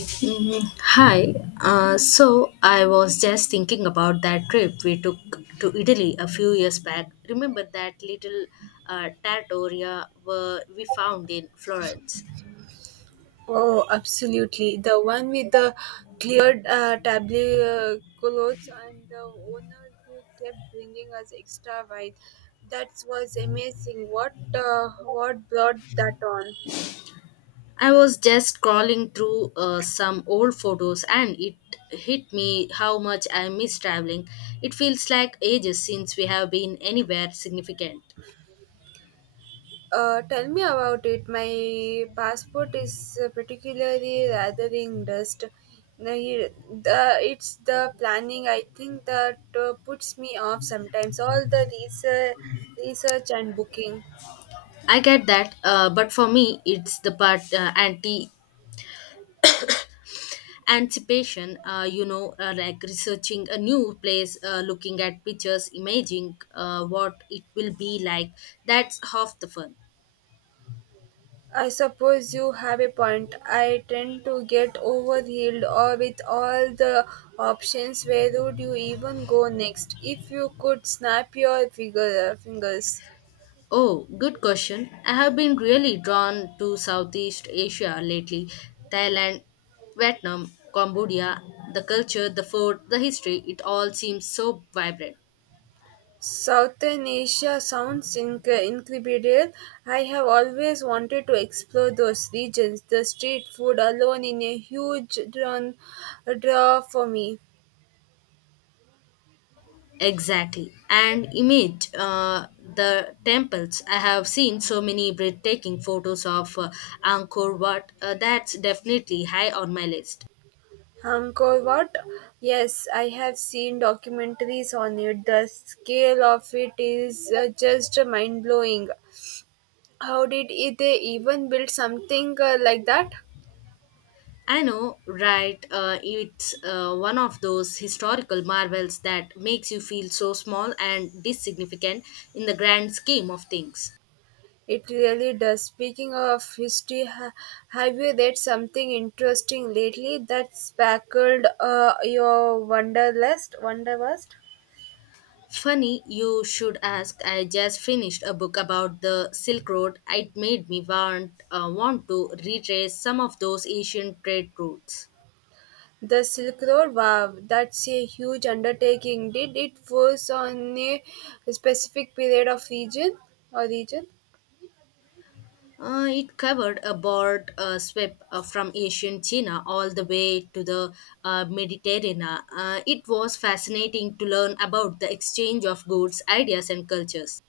Mhm. Hi. So I was just thinking about that trip we took to Italy a few years back. Remember that little trattoria where we found in Florence? Oh, absolutely. The one with the cleared tableau clothes and the owner who kept bringing us extra wine. That was amazing. What what brought that on? I was just scrolling through some old photos and it hit me how much I miss traveling. It feels like ages since we have been anywhere significant. Tell me about it. My passport is particularly rathering dust. Now, it's the planning, I think, that puts me off sometimes. All the research and booking. I get that, but for me, it's the part anticipation, you know, like researching a new place, looking at pictures imaging what it will be like. That's half the fun. I suppose you have a point. I tend to get overwhelmed or with all the options. Where would you even go next? If you could snap your fingers. Oh, good question. I have been really drawn to Southeast Asia lately. Thailand, Vietnam, Cambodia. The culture, the food, the history, it all seems so vibrant. Southern Asia sounds incredible. I have always wanted to explore those regions. The street food alone in a huge draw for me. Exactly. And image the temples. I have seen so many breathtaking photos of Angkor Wat. That's definitely high on my list. Angkor Wat? Yes, I have seen documentaries on it. The scale of it is just mind blowing. How did they even build something like that? I know, right? It's one of those historical marvels that makes you feel so small and insignificant in the grand scheme of things. It really does. Speaking of history, have you read something interesting lately that sparkled your wanderlust? Wanderlust? Funny, you should ask. I just finished a book about the Silk Road. It made me want to retrace some of those ancient trade routes. The Silk Road, wow, that's a huge undertaking. Did it focus on a specific period of region or region? It covered a broad sweep, from ancient China all the way to the Mediterranean. It was fascinating to learn about the exchange of goods, ideas, and cultures.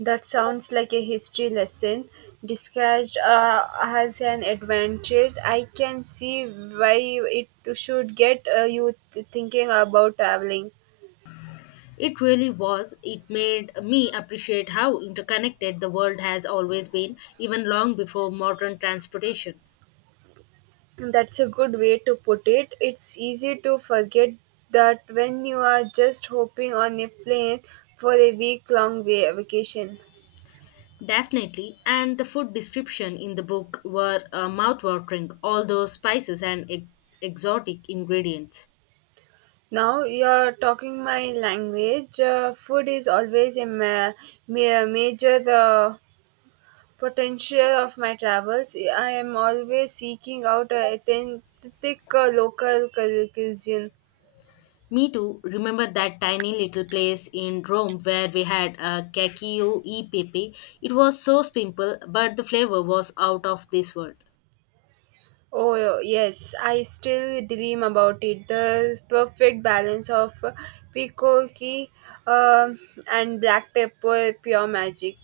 That sounds like a history lesson disguised as an advantage. I can see why it should get you thinking about traveling. It really was. It made me appreciate how interconnected the world has always been, even long before modern transportation. That's a good way to put it. It's easy to forget that when you are just hopping on a plane for a week long vacation. Definitely, and the food description in the book were mouth-watering, all those spices and exotic ingredients. Now you're talking my language. Food is always a major the potential of my travels. I am always seeking out a authentic local cuisine. Me too. Remember that tiny little place in Rome where we had a cacio e pepe? It was so simple, but the flavor was out of this world. Oh yes, I still dream about it. The perfect balance of picoque uh, and black pepper, pure magic.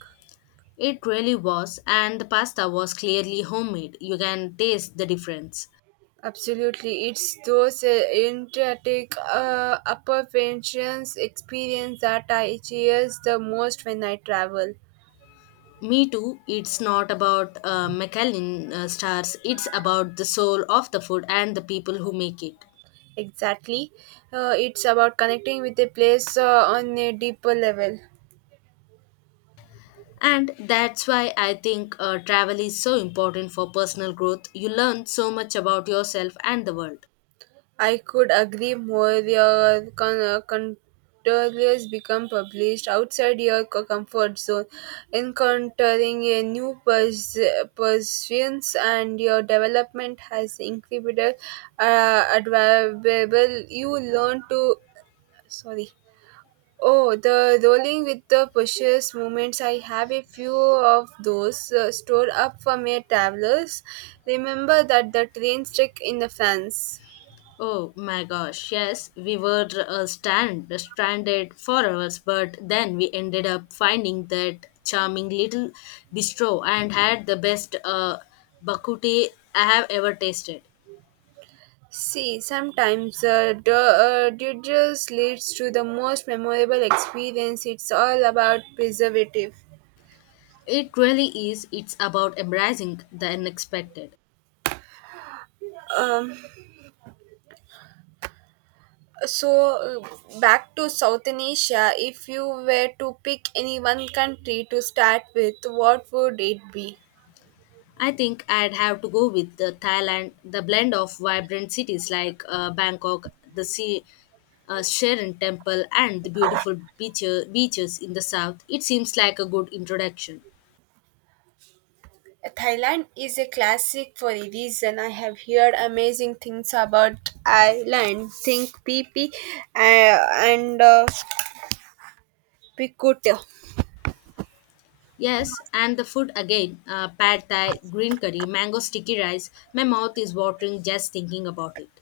It really was, and the pasta was clearly homemade. You can taste the difference. Absolutely, it's those intricate upper pensions experience that I cherish the most when I travel. Me too. It's not about Michelin stars. It's about the soul of the food and the people who make it. Exactly, it's about connecting with a place on a deeper level. And that's why I think travel is so important for personal growth. You learn so much about yourself and the world. I could agree more. Your contours become published outside your comfort zone, encountering a persuasions, and your development has incredible, admirable. You learn to sorry. Oh, the rolling with the precious moments. I have a few of those stored up for my travelers. Remember that the train trick in the France. Oh my gosh, yes, we were stranded for hours, but then we ended up finding that charming little bistro and had the best bakuti I have ever tasted. See, sometimes doodles leads to the most memorable experience. It's all about preservative. It really is, it's about embracing the unexpected. Um, so, back to Southern Asia, if you were to pick any one country to start with, what would it be? I think I'd have to go with the Thailand, the blend of vibrant cities like Bangkok, the sea, Sharon Temple, and the beautiful beaches in the south. It seems like a good introduction. Thailand is a classic for a reason. I have heard amazing things about Thailand. Think PP uh, and Pikuto. Yes, and the food again, pad thai, green curry, mango sticky rice. My mouth is watering just thinking about it.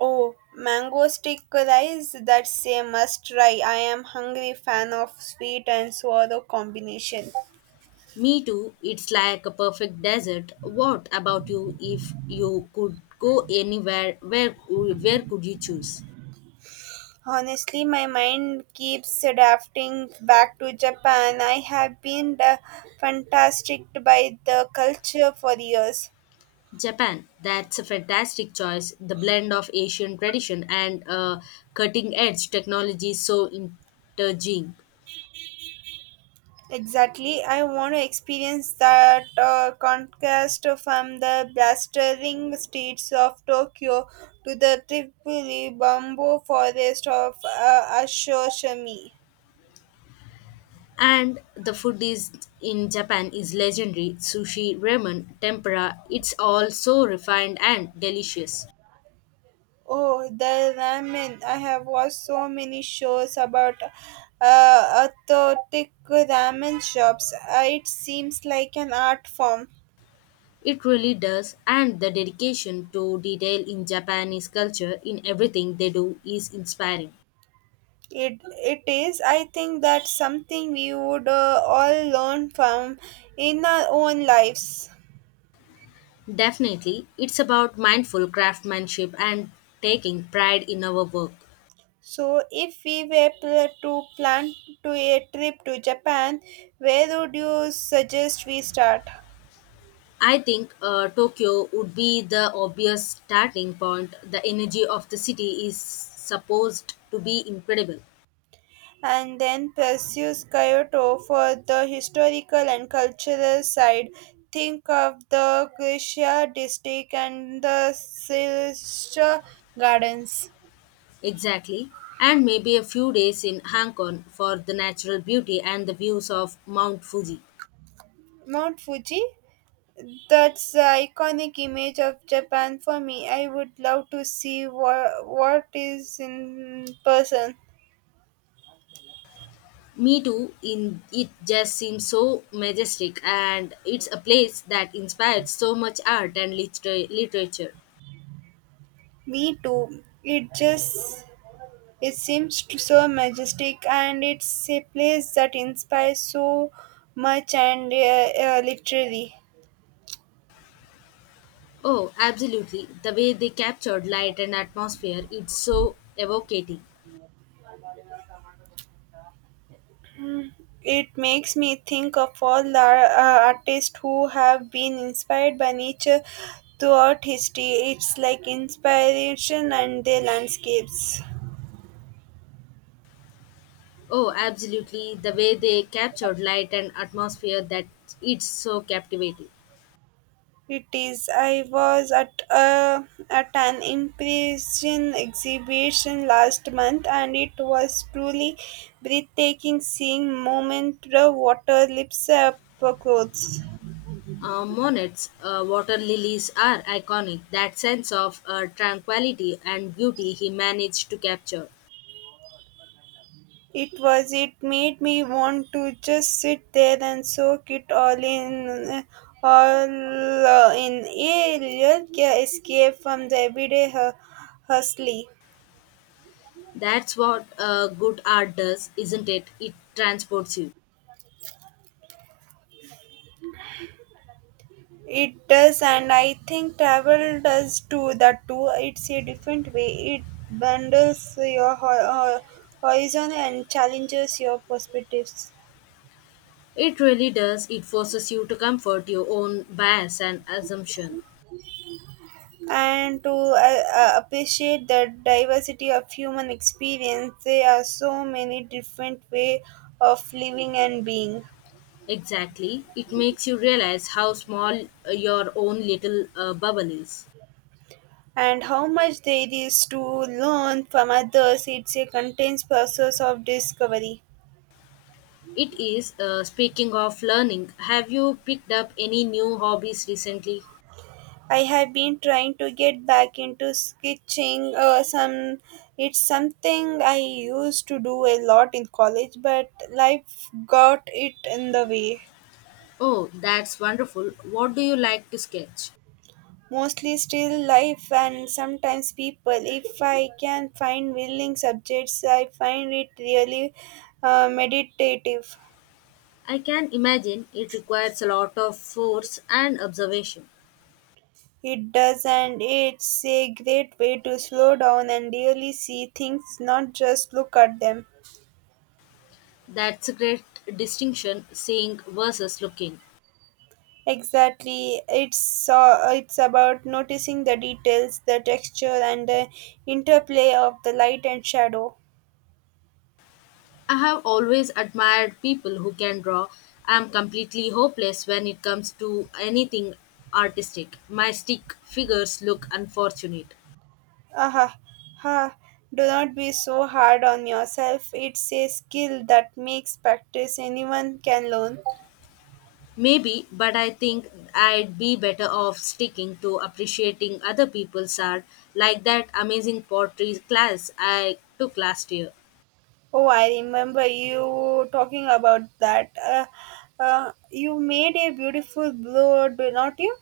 Oh, mango stick rice? That's a must try. I am hungry fan of sweet and sour combination. Me too, it's like a perfect desert. What about you? If you could go anywhere, where could you choose? Honestly, my mind keeps drafting back to Japan. I have been fantastic by the culture for years. Japan, that's a fantastic choice. The blend of Asian tradition and cutting edge technology is so intriguing. Exactly, I want to experience that contrast from the blistering streets of Tokyo to the Tripoli bamboo forest of Ashoshimi. And the food is in Japan is legendary. Sushi, ramen, tempura, it's all so refined and delicious. Oh, the ramen. I have watched so many shows about authentic ramen shops. It seems like an art form. It really does, and the dedication to detail in Japanese culture in everything they do is inspiring. It it is. I think that's something we would all learn from in our own lives. Definitely, it's about mindful craftsmanship and taking pride in our work. So, if we were to plan to a trip to Japan, where would you suggest we start? I think Tokyo would be the obvious starting point. The energy of the city is supposed to be incredible. And then pursues Kyoto for the historical and cultural side. Think of the Kushia district and the Silsha Gardens. Exactly. And maybe a few days in Hong Kong for the natural beauty and the views of Mount Fuji. Mount Fuji? That's the iconic image of Japan for me. I would love to see what is in person. Me too, in it just seems so majestic and it's a place that inspired so much art and literature. Me too. It just it seems to so majestic, and it's a place that inspires so much. And literally, Oh, absolutely. The way they captured light and atmosphere, it's so evocating. it makes me think of all the artists who have been inspired by nature throughout history. It's like inspiration and their landscapes. Oh, absolutely. The way they captured light and atmosphere that it's so captivating. It is. I was at a at an impression exhibition last month, and it was truly breathtaking seeing moment the water lips up clothes. Monnets, water lilies are iconic. That sense of tranquility and beauty he managed to capture. It was. It made me want to just sit there and soak it all in a real escape from the everyday hustle. That's what good art does, isn't it? It transports you. It does, and I think travel does too. That too, it's a different way. It bundles your horizon and challenges your perspectives. It really does. It forces you to comfort your own bias and assumption. And to appreciate the diversity of human experience, there are so many different way of living and being. Exactly. It makes you realize how small your own little bubble is. And how much there is to learn from others, it's a continuous process of discovery. It is. Speaking of learning, have you picked up any new hobbies recently? I have been trying to get back into sketching. Some it's something I used to do a lot in college, but life got it in the way. Oh, that's wonderful. What do you like to sketch? Mostly still life and sometimes people. If I can find willing subjects, I find it really meditative. I can imagine it requires a lot of force and observation. It does, and it's a great way to slow down and really see things, not just look at them. That's a great distinction, seeing versus looking. Exactly. It's about noticing the details, the texture, and the interplay of the light and shadow. I have always admired people who can draw. I'm completely hopeless when it comes to anything artistic. My stick figures look unfortunate. Aha, ha. Do not be so hard on yourself. It's a skill that makes practice. Anyone can learn. Maybe, but I think I'd be better off sticking to appreciating other people's art, like that amazing pottery class I took last year. Oh, I remember you talking about that. You made a beautiful blue, do not you?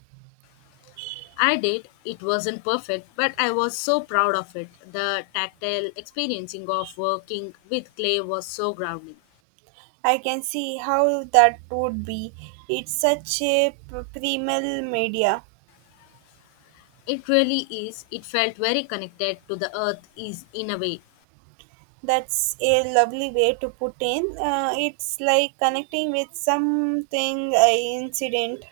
I did. It wasn't perfect, but I was so proud of it. The tactile experiencing of working with clay was so grounding. I can see how that would be. It's such a primal media. It really is. It felt very connected to the earth is in a way. That's a lovely way to put in. It's like connecting with something incident.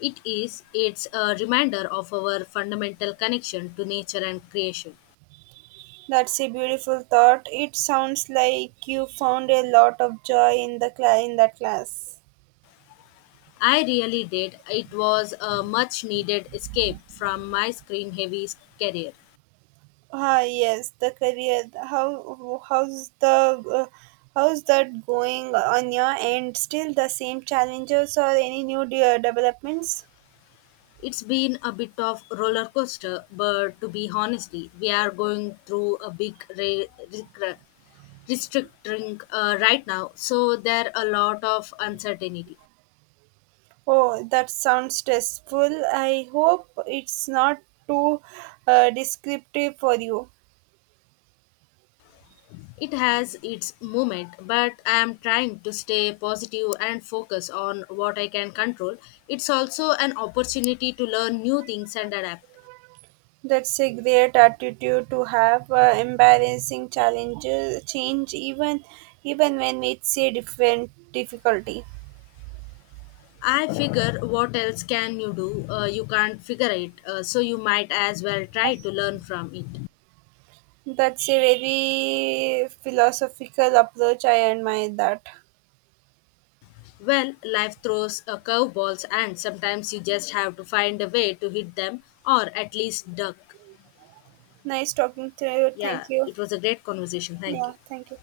It is. It's a reminder of our fundamental connection to nature and creation. That's a beautiful thought. It sounds like you found a lot of joy in the cla in that class. I really did. It was a much needed escape from my screen heavy career. Ah, yes, the career. How's the how's that going on your end? Still the same challenges or any new developments? It's been a bit of roller coaster, but to be honest, we are going through a big restricting right now, so there are a lot of uncertainty. Oh, that sounds stressful. I hope it's not too descriptive for you. It has its moment, but I am trying to stay positive and focus on what I can control. It's also an opportunity to learn new things and adapt. That's a great attitude to have. Embarrassing challenges change even when it's a different difficulty. I figure what else can you do? You can't figure it, so you might as well try to learn from it. That's a very philosophical approach. I admire that. Well, life throws curveballs, and sometimes you just have to find a way to hit them or at least duck. Nice talking to you. Yeah, Thank you. it was a great conversation. Thank Yeah, you. thank you.